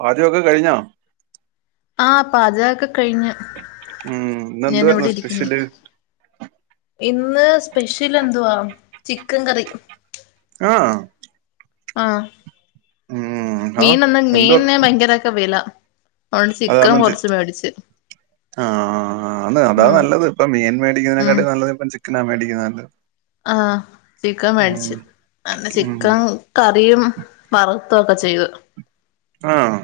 പാചകമൊക്കെ കഴിഞ്ഞോ ആഹ് പാചകൊക്കെ കഴിഞ്ഞു ഉം ഇന്ന് ഞാൻ എന്തുവായിരുന്നു ഇവിടെ ഇരിക്കുന്നു സ്പെഷ്യല് ഇന്ന് സ്പെഷ്യൽ എന്തുവാ ചിക്കൻ കറി ആഹ് ആഹ് ഉം ആഹ് മീൻ ന്നാ എന്തോ മീൻന് ഭയങ്കരൊക്കെ വില അതുകൊണ്ട് അത് ചിക്കൻ കാരണം ചി കൊറച്ച് മേടിച്ചു ആഹ് ആന്ന് അതാ നല്ലത് ഇപ്പൊ മീൻ ഉം മേടിക്കുന്നതിനേക്കാട്ടി നല്ലത് ഇപ്പൊ ചിക്കനാ മേടിക്കുന്നത് നല്ലത് ആഹ് ചിക്കൻ മേടിച്ച് ഉം അതെന്നെ ഉം ചിക്കൻ കറിയും വറുതൊക്കെ ചെയ്തു ആഹ്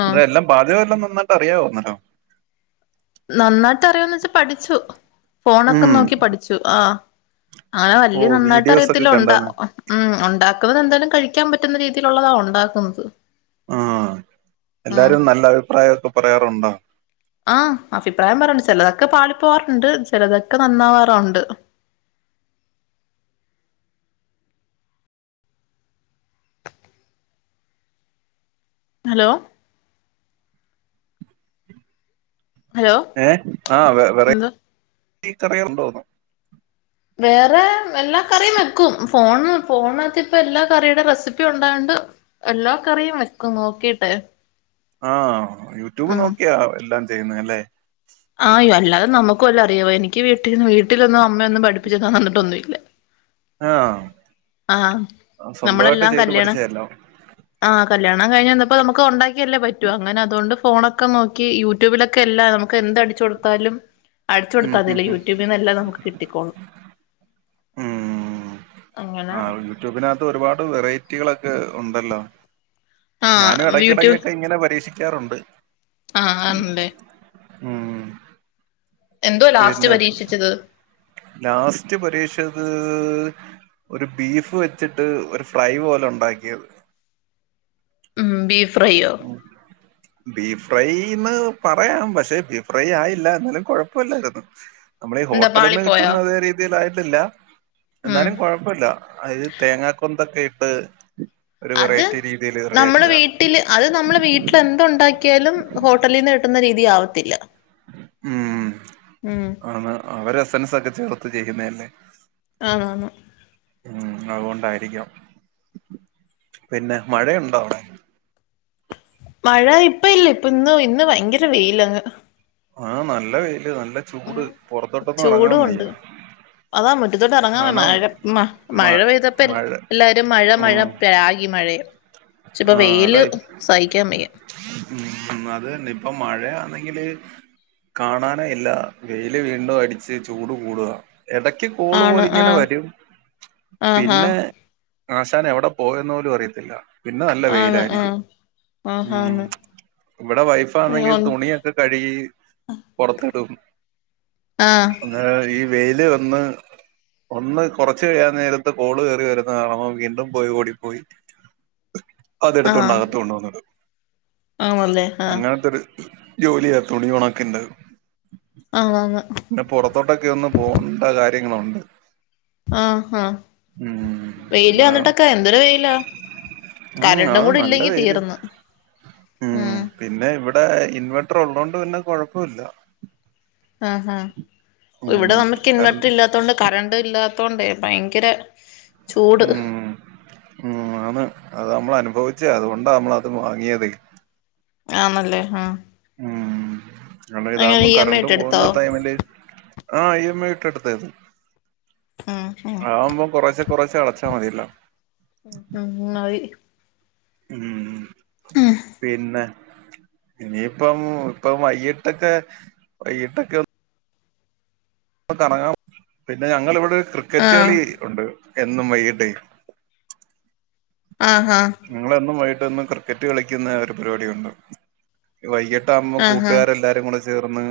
ആഹ് എന്താ എല്ലാം പാചകമെല്ലാം നന്നായിട്ട് അറിയാവോ നല്ലോണം നന്നായിട്ട് അറിയോന്ന് വെച്ചാ പഠിച്ചു ഫോണൊക്കെ ഉം നോക്കി പഠിച്ചു ആഹ് അങ്ങനെ വല്യ ഓഹ് നന്നായിട്ട് വീഡിയോസ് ഒക്കെ അറിയത്തില്ല ഉണ്ട കണ്ടാരുന്നു മ് ഉണ്ടാക്കുന്നത് എന്തായാലും കഴിക്കാൻ പറ്റുന്ന രീതിയിലുള്ളതാ ഉണ്ടാക്കുന്നത് ആഹ് ആഹ് എല്ലാരും നല്ല അഭിപ്രായമൊക്കെ പറയാറുണ്ടോ ആഹ് അഭിപ്രായം പറയാറുണ്ട് ചെലതൊക്കെ പാളി പോവാറുണ്ട് ചെലതൊക്കെ നന്നാവാറുണ്ട് ഹലോ ഹലോ ഏഹ് ആഹ് വെ എന്തോ വെറൈറ്റി കറികളുണ്ടോന്ന് വേറെ എല്ലാ കറിയും വെക്കും ഫോണ് ഫോണകത്തിപ്പൊ എല്ലാ കറിയുടെ റെസിപ്പി ഉണ്ടായൊണ്ട് എല്ലാ കറിയും വെക്കും നോക്കിട്ട് ആഹ് യൂട്യൂബ് നോക്കിയാ എല്ലാം ചെയ്യുന്നല്ലേ ആഹ് അല്ലാതെ നമക്കുവല്ലോ അറിയാവോ എനിക്ക് വീട്ടിന്ന് വീട്ടിലൊന്നും അമ്മയൊന്നും പഠിപ്പിച്ചതന്നിട്ടൊന്നും ഇല്ല ആഹ് ആഹ് സ്വന്തമായിട്ട് നമ്മളെല്ലാം ചെയ്ത് കല്യാണ പഠിച്ചതല്ലോ ആഹ് കല്യാണം കഴിഞ്ഞന്നപ്പോ നമുക്ക് ഉണ്ടാക്കിയല്ലേ പറ്റു അങ്ങനെ അതൊണ്ട് ഫോണൊക്കെ നോക്കി യൂ യൂട്യൂബിലൊക്കെ എല്ലാം നമുക്ക് എന്ത് അടിച്ച് കൊടുത്താലും അടിച്ചു ഉം കൊടുത്താൽ ഉം മതിയല്ലോ ഉം യൂട്യൂബിൽ നിന്ന് എല്ലാം നമുക്ക് കിട്ടിക്കോളും ഉം അങ്ങനെ ആഹ് യൂട്യൂബിനകത്ത് ഒരുപാട് വെറൈറ്റികളൊക്കെ ഉണ്ടല്ലോ ഞാനും ആഹ് യൂട്യൂബ് ഇടക്കിടക്കൊക്കെ ഇങ്ങനെ പരീക്ഷിക്കാറുണ്ട് ആഹ് ആണല്ലേ മ് എന്തുവാ ലാസ്റ്റ് പിന്നെ പരീക്ഷിച്ചത് ലാസ്റ്റ് പരീക്ഷിച്ചത് ഒരു ബീഫ് വെച്ചിട്ട് ഒരു ഫ്രൈ പോലെ ഉണ്ടാക്കിയത് ഉം ബീഫ്രയോ ഉം. ബീഫ് ഫ്രൈന്ന് പറയാം പക്ഷെ ബീഫ് ഫ്രൈ ആയില്ല എന്നാലും കൊഴപ്പമില്ലായിരുന്നു നമ്മളെ ഈ എന്താ ഹോട്ടലിന്ന് പാളിപ്പോയോ കിട്ടുന്ന അതേ രീതിയിലായിട്ടില്ല ഉം എന്നാലുംകുഴ പ്പല്ല അത് തേങ്ങാ കൊന്തെക്കെ ഇട്ട് ഒരു അത് വെറൈറ്റി രീതിൽ നമ്മള് റെഡിയാക്കിയതാണ് വീട്ടില് അത് നമ്മെ വീട്ടിൽ എന്ത്‌ ഉണ്ടാക്കിയാലും ഹോട്ടലിൽന്ന് കിട്ടുന്ന രീതിയാവത്തില്ല ഉം ആണ് അവര് എസ് എൻസ് ഒക്കെ ചേർത്ത് ചെയ്യുന്നതല്ലേ ആഹ് ഉം അതുകൊണ്ടായിരിക്കാം പിന്നെ മഴയുണ്ടോ അവിടെ മഴ ഇപ്പ ഇല്ല ഇപ്പ ഇന്ന് ഇന്ന് ഭയങ്കര വെയിലങ്ങ് ആഹ് നല്ല വെയില് നല്ല ഉം ചൂട് പുറത്തോട്ടൊന്നും ഇറങ്ങാൻ ചൂടും ഉണ്ട് വയ്യ അതാ മുറ്റത്തോട്ട് ഇറങ്ങാമേ കാരണം മഴ മ മഴ പെയ്തപ്പല്ലേ മഴ ഇല്ല മഴ മഴ ഉം പ്രാഗി മഴെ ഇപ്പ ആ വെയിൽ അതാ ഇപ്- സഹിക്കാൻ വയ്യ അത് തന്നെ ഇപ്പൊ മഴ അന്നെങ്കില് കാണാനെ ഇല്ല വെയില് വീണ്ടും അടിച്ച് ചൂട് കൂടുക എടക്ക് കോള് ആണ് പോല് ഇങ്ങനെ ആഹ് വരും ആഹാ പിന്നെ ആശാൻ എവിടെ പോയെന്ന് പോലും അറിയത്തില്ല പിന്നെ നല്ല ആണ് വെയിലായിരിക്കും ആഹ് ഉം ആഹാന്ന് ഇവിടെ വൈഫാ ആണെങ്കി അയ്യോന്ന് തുണിയ കഴുകി പോറത്തിടും ആഹ് ആഹ് ഈ വെയില് വന്ന് ഒന്ന് കോറച്ച് കഴിയാൻ നേരത്ത് കോള് കേറി വരുന്ന കാണാം വീണ്ടും പോയി ഓടിപ്പോയി ആഹ് അതെടുത്തോണ്ടകത്ത് കൊണ്ട് വന്നു ഇടും ആണല്ലേ ആഹ് അങ്ങനത്തോര് ജോലിയാ തുണി ഉണക്കിൻ്റെ ആങ് ആങ് പിന്നെ പുറത്തോട്ടൊക്കെ ഒന്ന് പോകേണ്ട കാര്യങ്ങളുണ്ട് ആഹ് ആഹ് ഉം വെയില് അന്നേരം വന്നിട്ടക്ക എന്തൊരു വെയിലാ ഉം കരണ്ടും അത് കൂടി നല്ല ഇല്ലെങ്കി വെയില് തീർന്ന് ഉം പിന്നെ ഇവിടെ ഇൻവേർട്ടർ ഉള്ളോണ്ട് പിന്ന കുഴപ്പോല്ല ആഹ് ഹ് ഉം ഇവിടെ നമക്ക് ഇൻവെർട്ടർ കറണ്ട് ഇല്ലാത്തോണ്ട് കറണ്ട് ഇല്ലാത്തോണ്ടേ ഭയങ്കര ചൂട് ആന്ന് അത് നമ്മൾ അനുഭവിച്ചേ അതുകൊണ്ടാ നമ്മള അത് വാങ്ങിയതെ ആന്നല്ലേ ആഹ് ഉം അത് അങ്ങനെ ഇതാകുമ്പോ ഇ എം ഐ കറണ്ട് ഇട്ട് എടുത്തോ പോകുന്ന ടൈമില് ആഹ് ഇ എം ഐ ഇട്ടെടുത്തെ ഉം ആവുമ്പോം കുറെച്ചേ കുറെച്ചേ അടച്ചാ മതിയല്ലോ ഉം മതി ഉം പിന്നെ ഇനിയിപ്പം ഇപ്പം വൈകട്ടൊക്കെ വൈകിട്ടൊക്കെ പ്പോ കറങ്ങാൻ പിന്നെ ഞങ്ങള് ഇവിടെ ക്രിക്കറ്റ് ആഹ് കളി ഉണ്ട് എന്നും വൈകിട്ടേ ആഹ് ഹാ ഞങ്ങളൊന്നും വൈകിട്ടന്നും ക്രിക്കറ്റ് കളിക്കുന്ന ഒരു പരിപാടിയുണ്ട് വൈകിട്ട് ആകുമ്പോം ആഹ് ആഹ് കൂട്ടുകാര് എല്ലാരും കൂടെ ചേർന്ന്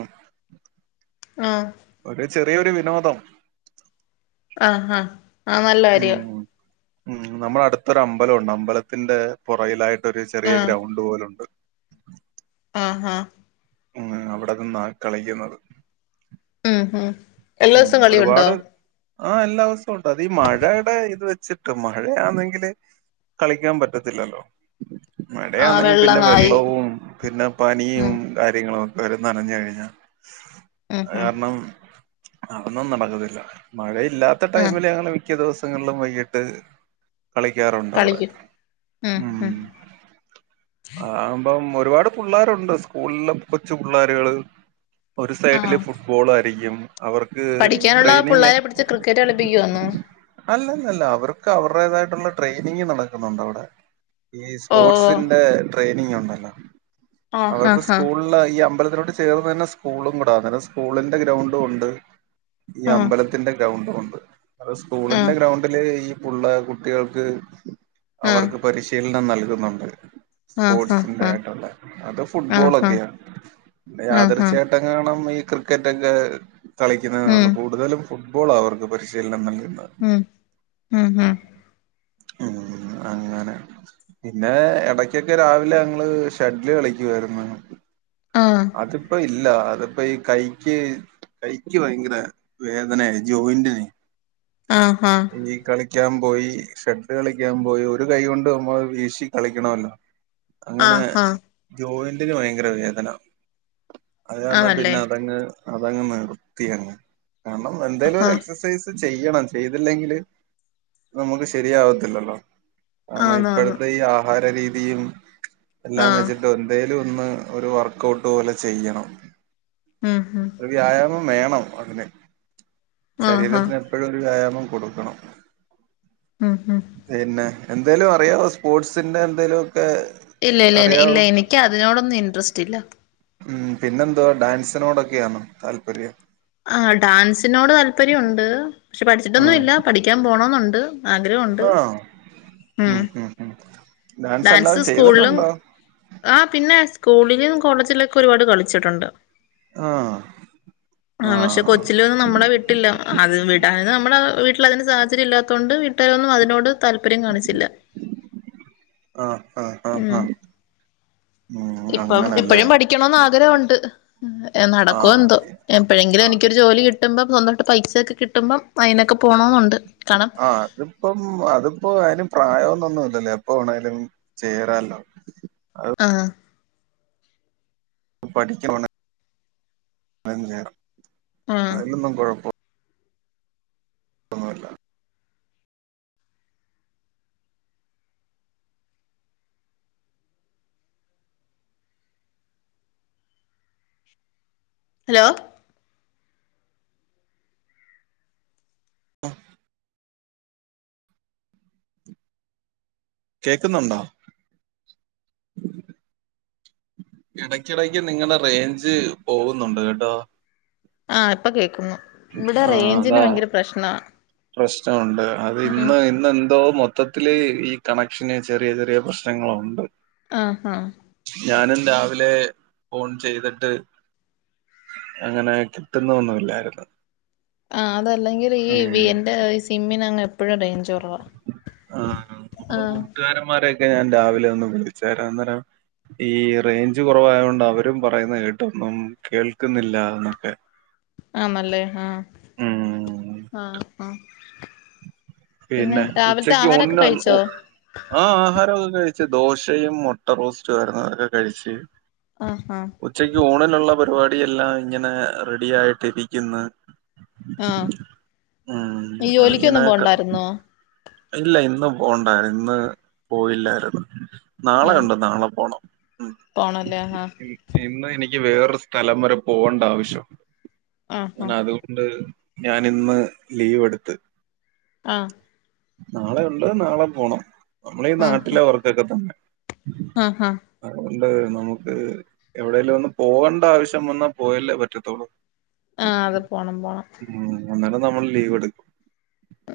ആഹ് ഒരു ചെറിയൊരു വിനോദം ആഹ് ആഹ് ആഹ് നല്ല കാര്യം ഉം ഉം നമ്മടെ അടുത്തൊരു അമ്പലംണ്ട് അമ്പലത്തിന്റെ പുറകിലായിട്ട് ഒരു ചെറിയ ആഹ് ഗ്രൗണ്ട് പോലുണ്ട് ആഹ് ഹാ ഉം അവിടെ നിന്ന കളിക്കുന്നത് ഉം ഹും ഉം ഒരുപാട് ആഹ് എല്ലാവസം ഉണ്ട് അത് ഈ മഴയുടെ ഇത് വെച്ചിട്ട് മഴയാണെങ്കില് കളിക്കാൻ പറ്റത്തില്ലല്ലോ ആഹ് മഴയാന്നങ്കി വെള്ള പിന്നെ നായി വെള്ളവും പിന്നെ പനിയും ഉം കാര്യങ്ങളും ഒക്കെ വരും നനഞ്ഞ് കഴിഞ്ഞാ ഉം അത് ഉം കാരണം അതൊന്നും നടക്കത്തില്ല മഴ ഇല്ലാത്ത ആഹ് ടൈമില് ഞങ്ങള് മിക്ക ദിവസങ്ങളിലും വൈകിട്ട് കളിക്കാറുണ്ട് അവിടെ കളിക്കും ഉം മം ഉം അആവുമ്പം ഒരുപാട് പുള്ളേരുണ്ട് സ്കൂളിലെ കൊച്ചു പുള്ളോരുകള് ഒരു സൈഡില് ആഹ് ഫുട്ബോൾ ആയിരിക്കും അവർക്ക് പഠിക്കാനുള്ള ട്രെയ്നെയ്യാൻ പിള്ളേരെ പിടിച്ച് ക്രിക്കറ്റ് കളിപ്പിക്കുവാന്നോ അല്ലല്ലല്ല അവർക്ക് അവരുടേതായിട്ടുള്ള ട്രെയിനിങ് നടക്കുന്നുണ്ട് അവിടെ ഈ ഓഹ് സ്പോർട്സിന്റെ ട്രെയിനിങ് ണ്ടല്ലോ ആഹ് അവർക്ക് ആഹ് സ്കൂൾ അല്ല ഈ അമ്പലത്തിലോട്ട് ചേർന്ന് തന്നെ സ്കൂളുംട സ്കൂളിന്റെ ഗ്രൗണ്ടും ഉണ്ട് ഈ ആഹ് അമ്പലത്തിന്റെ ഗ്രൗണ്ടുംണ്ട് അ സ്കൂളിന്റെ ആഹ് ഗ്രൗണ്ടില് ഈ ഉള്ള കുട്ടികൾക്ക് ആഹ് അവർക്ക് പരിശീലനം നൽകുന്നുണ്ട് സ്പോർട്സിന്റെ ആഹ് യിട്ടുള്ള അത് ആഹ് ആഹ് ഫുട്ബോൾക്കെയാ ആഹ് യാതർശ ആഹ് ങ്ങാണം ഈ ക്രിക്കറ്റ് ഒക്കെ കളിക്കുന്നുന്നൊള്ളു ഉം കൂടുതലും ഫുട്ബോൾ അവർക്ക് പരിശീലനം നൽകുന്നത് ഉം ഉം ഉം ഉം അങ്ങനെ പിന്നെ എടക്കൊക്കെ രാവിലെ ഞങ്ങള് ഷട്ടില് കളിക്കുവായിരുന്നു ആ അതിപ്പോ ഇല്ല അതിപ്പോ ഈ കൈക്ക് കൈക്ക് ഭയങ്കര വേദനയാ ജോയിന്റിന് ആഹ ആഹ ഈ കളിക്കാൻ പോയി ഷട്ട് കളിക്കാൻ പോയി ഒരു കൈ കൊണ്ട് ആവും മ്പോ വീശി കളിക്കണല്ലോ അങ്ങനെ ആഹ് ജോയിന്റിന് ഭയങ്കരവേദനഅത് ആണല്ലേ കാരണംപിന്നെഅതങ്ങ് അതങ്ങ് നിർത്തി അങ്ങ് കാരണം എന്തേലും ഒരു ആഹ് എക്സസൈസ് ത് ചെയ്യണം ചെയ്തില്ലെങ്കിൽ നമുക്ക് ശരിയാവത്തില്ലല്ലോ ആണ ആന്ന് ആന്ന് ഇപ്പോഴത്തെ ഈ ആഹാര രീതിയും എല്ലാം ആഹ് വെച്ചിട്ട് എന്തേലും ഒന്ന് ഒരു വർക്കഔട്ട് പോലെ ചെയ്യണം ഉം ഹും ഒരു വ്യായാമം വേണം അതിന് ആഹ് ആഹ് ശരീരത്തിന് എപ്പോഴും ഒരു വ്യായാമം കൊടുക്കണം ഉം ഉം പിന്നെ എന്തെലും അറിയാവോ സ്പോർട്സിന്റെ എന്തേലുംഒക്കെ ഇല്ല ഇല്ല ഇല്ല എനിക്ക് അതിനോടൊന്നും ഇൻട്രസ്റ്റ്‌ ഇല്ല ഉം പിന്നെന്തോ ഡാൻസിനോടൊക്കെണോ താല്പര്യം? ആ ഡാൻസിനോട് താല്പര്യണ്ട് പക്ഷെ പഠിച്ചിട്ടൊന്നും ഉം ഇല്ല പഠിക്കാൻ പോണെന്നുണ്ട് ആഗ്രഹം ഉണ്ട് ആഹ് ഉം ഡാൻസ് അല്ലാതെ സ്കൂളു ലും ചെയ്തിട്ടുണ്ടോ ആ പിന്നെ സ്കൂളിലും കോളേജിലൊക്കെ ഒരുപാട് കളിച്ചിട്ടുണ്ട് ആഹ ആ പക്ഷെ കൊച്ചിലൊന്നും നമ്മളെ വിട്ടില്ല അത് വിടാന് അ നമ്മള്ളെ വീട്ടിൽ അതിന് സാഹചര്യം ഇല്ലാത്തോണ്ട് വിട്ടി വീട്ടാരൊന്നും അതിനോട് താല്പര്യം കാണിച്ചില്ല ആഹ് ആഹ് ആഹ് ഉം ആഹ ഇപ്പം ഇപ്പഴും പഠിക്കണംന്ന് ആഗ്രഹുണ്ട് നടക്കോ ആഹ് എന്തോ എപ്പഴെങ്കിലും ആഹ് എനിക്കൊരു ജോലി കിട്ടുമ്പം സ്വന്തമായിട്ട് പൈസയൊക്കെ കിട്ടുമ്പം അയ്നൊക്കെ പോണംന്നുണ്ട് ആഹ അതിപ്പം അതിപ്പോ അയ്ന് പ്രായന്നുംല്ലല്ലോ എപ്പം വേണേലും ചേരാല്ലോ ആഹ പഠിക്ക... എന്നും ചേര ആഹ് അതിലൊന്നും കുഴപ്പം ഒന്നുല്ല ഹലോ കേൾക്കുന്നുണ്ടോ? ഇടക്കിടക്ക് നിങ്ങളുടെ റേഞ്ച് പോകുന്നുണ്ട് കേട്ടോ ആഹ ഇപ്പൊ കേക്കുന്നു ഇവിടെ ആഹ് റേഞ്ചിന് അതാ ഭയങ്കര പ്രശ്ന പ്രശ്നമുണ്ട് അത് ഇന്ന് ഇന്ന് എന്തോ മൊ മൊത്തത്തില് ഈ കണക്ഷന് ചെറിയ ചെറിയ പ്രശ്നങ്ങളുണ്ട് ആഹാ ഞാനും രാവിലെ ഫോൺ ചെയ്തിട്ട് അങ്ങനെ കിട്ടുന്നൊന്നുയിലായിരുന്നു ആ അതെല്ലെങ്കിലും ഈ വി അന്റെ ഈ സിമ്മിന് അങ്ങ് എപ്പഴും റേഞ്ച് കുറവാ ആഹ രന്മാരൊക്കെ ഞാൻ രാവിലെ ഒന്ന് വിളിച്ചതാ അന്നേരം ഈ റേഞ്ച് കുറവായത് കൊണ്ട് അവരും പറയുന്ന കേട്ടൊന്നും കേൾക്കുന്നില്ല എന്നൊക്കെ ആ നല്ലഹ് ആഹ ഉം ആഹ ആഹ പിന്നെ രാവിലത്തെ ആഹാരൊക്കെ കഴിച്ചോ ആഹ ആഹാരമൊക്കെ കഴിച്ചു ദോശയും മൊട്ട റോസ്റ്റും ആയ്രുന്നു അതൊക്കെ കഴിച്ചു ആഹഹാ ഉച്ചക്ക് ഊണിനുള്ള പരിപാടി എല്ലാം ഇങ്ങനെ റെഡി ആയിട്ടിരിക്കുന്ന് ആഹ് ഉം നീ അത് ഇങ്ങനെ ജോലിക്കൊന്നും പോണ്ടായിരുന്നോ ഇല്ല ഇന്ന് പോണ്ട ഇന്ന് പോയില്ലായിരുന്നു നാളെ ഉണ്ട് നാളെ പോണം ഉം പോണംല്ലേ ആഹാ ഇ- ഇന്ന് എനിക്ക് വേറൊരു സ്ഥലം വരെ പോവേണ്ട ആവശ്യണ്ട് ആഹ് അങ്ങനെ അതു ണ്ട് ഞാനിന്ന് ലീവ് എടുത്ത് ആഹ നാളെ ഉണ്ട് നാളെ പോണം നമ്മളീ ഈ നാട്ടിലെ വർക്കൊക്കെ തന്നെ ആഹ ഹഹ അതുകൊണ്ട് നമുക്ക് എവിടെങ്കിലും ഒന്ന് പോവണ്ട ആവശ്യം വന്നാൽ പോയല്ലേ പറ്റത്തുള്ളൂ ആഹ അത് പോണം പോണം ഉ അന്നേരം നമ്മള് ലീവ് എടുക്കും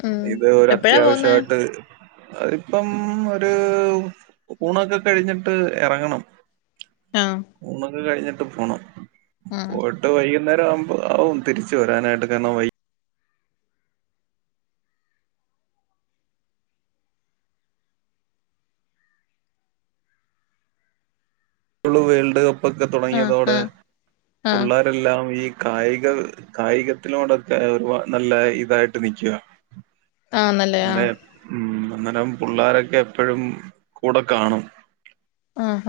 ഉം ഇത് ഒരു എപ്പഴാ പോവുന്നെ അത്യാവശ്യമായിട്ട് അതിപ്പം ഒരു ഊണൊക്കെ കഴിഞ്ഞിട്ട് ഇറങ്ങണം ആഹ ഊണൊക്കെ കഴിഞ്ഞിട്ട് പോണം ആഹ ട്ട് വൈകുന്നേരം ആവുമ്പോ ആവും തിരിച്ച് വരാനായിട്ട് കാരണം വേൾഡ് കപ്പ് ഒക്കെ ആഹ് തുടങ്ങിയതോടെ ആഹ് ആഹ് ഉള്ള ല്ലാം ഈ കായിക കായികത്തിലോടൊക്കെ ഒരു നല്ല ഇതായിട്ട് നിൽക്കുക ആഹ്ന്നല്ലേ ആ ഇന്നലെ ഉം അന്നേരം പിള്ളോരൊക്കെ എപ്പോഴും കൂടെ കാണും ആഹ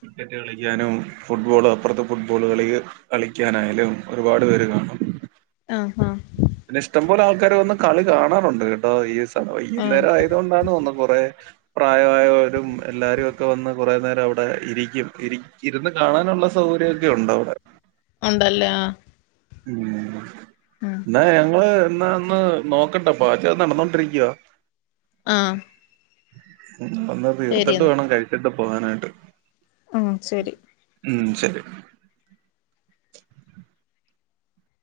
ക്രിക്കറ്റ് കളിക്കാനും ഫുട്ബോള് അപ്പുറത്തെ ഫുട്ബോൾ കളി കളിക്കാനായാലും ഒരുപാട് പേര് കാണും ആഹ ആഹ പിന്നെ ഇഷ്ടംപോലെ ആൾക്കാര് വന്ന് കളി കാണാറുണ്ട് കേട്ടോ ഈ ആഹ് നേരം ആയത്കൊണ്ടാണ് തോന്നുന്നു കൊറെ പ്രായമായവരും എല്ലാരും ഒക്കെ വന്ന് കുറേ നേരം അവിടെ ഇരിക്കും ഇരി ഇരുന്ന് കാണാനുള്ള സൗകര്യമൊക്കെ ഉണ്ട് അവിടെ ഉണ്ടല്ലേ ആ ഉ എന്നാ ഞങ്ങള് എന്നാന്ന് നോക്കട്ടെ പാച്ചകം നടന്നോണ്ടിരിക്കുവ ആ ഉ ഒന്ന് തീർത്തിട്ട് ശരിയെന്നാ വേണം കഴിച്ചിട്ട് പോകാനായിട്ട് ആഹ് ശെരി ഉം ശെരി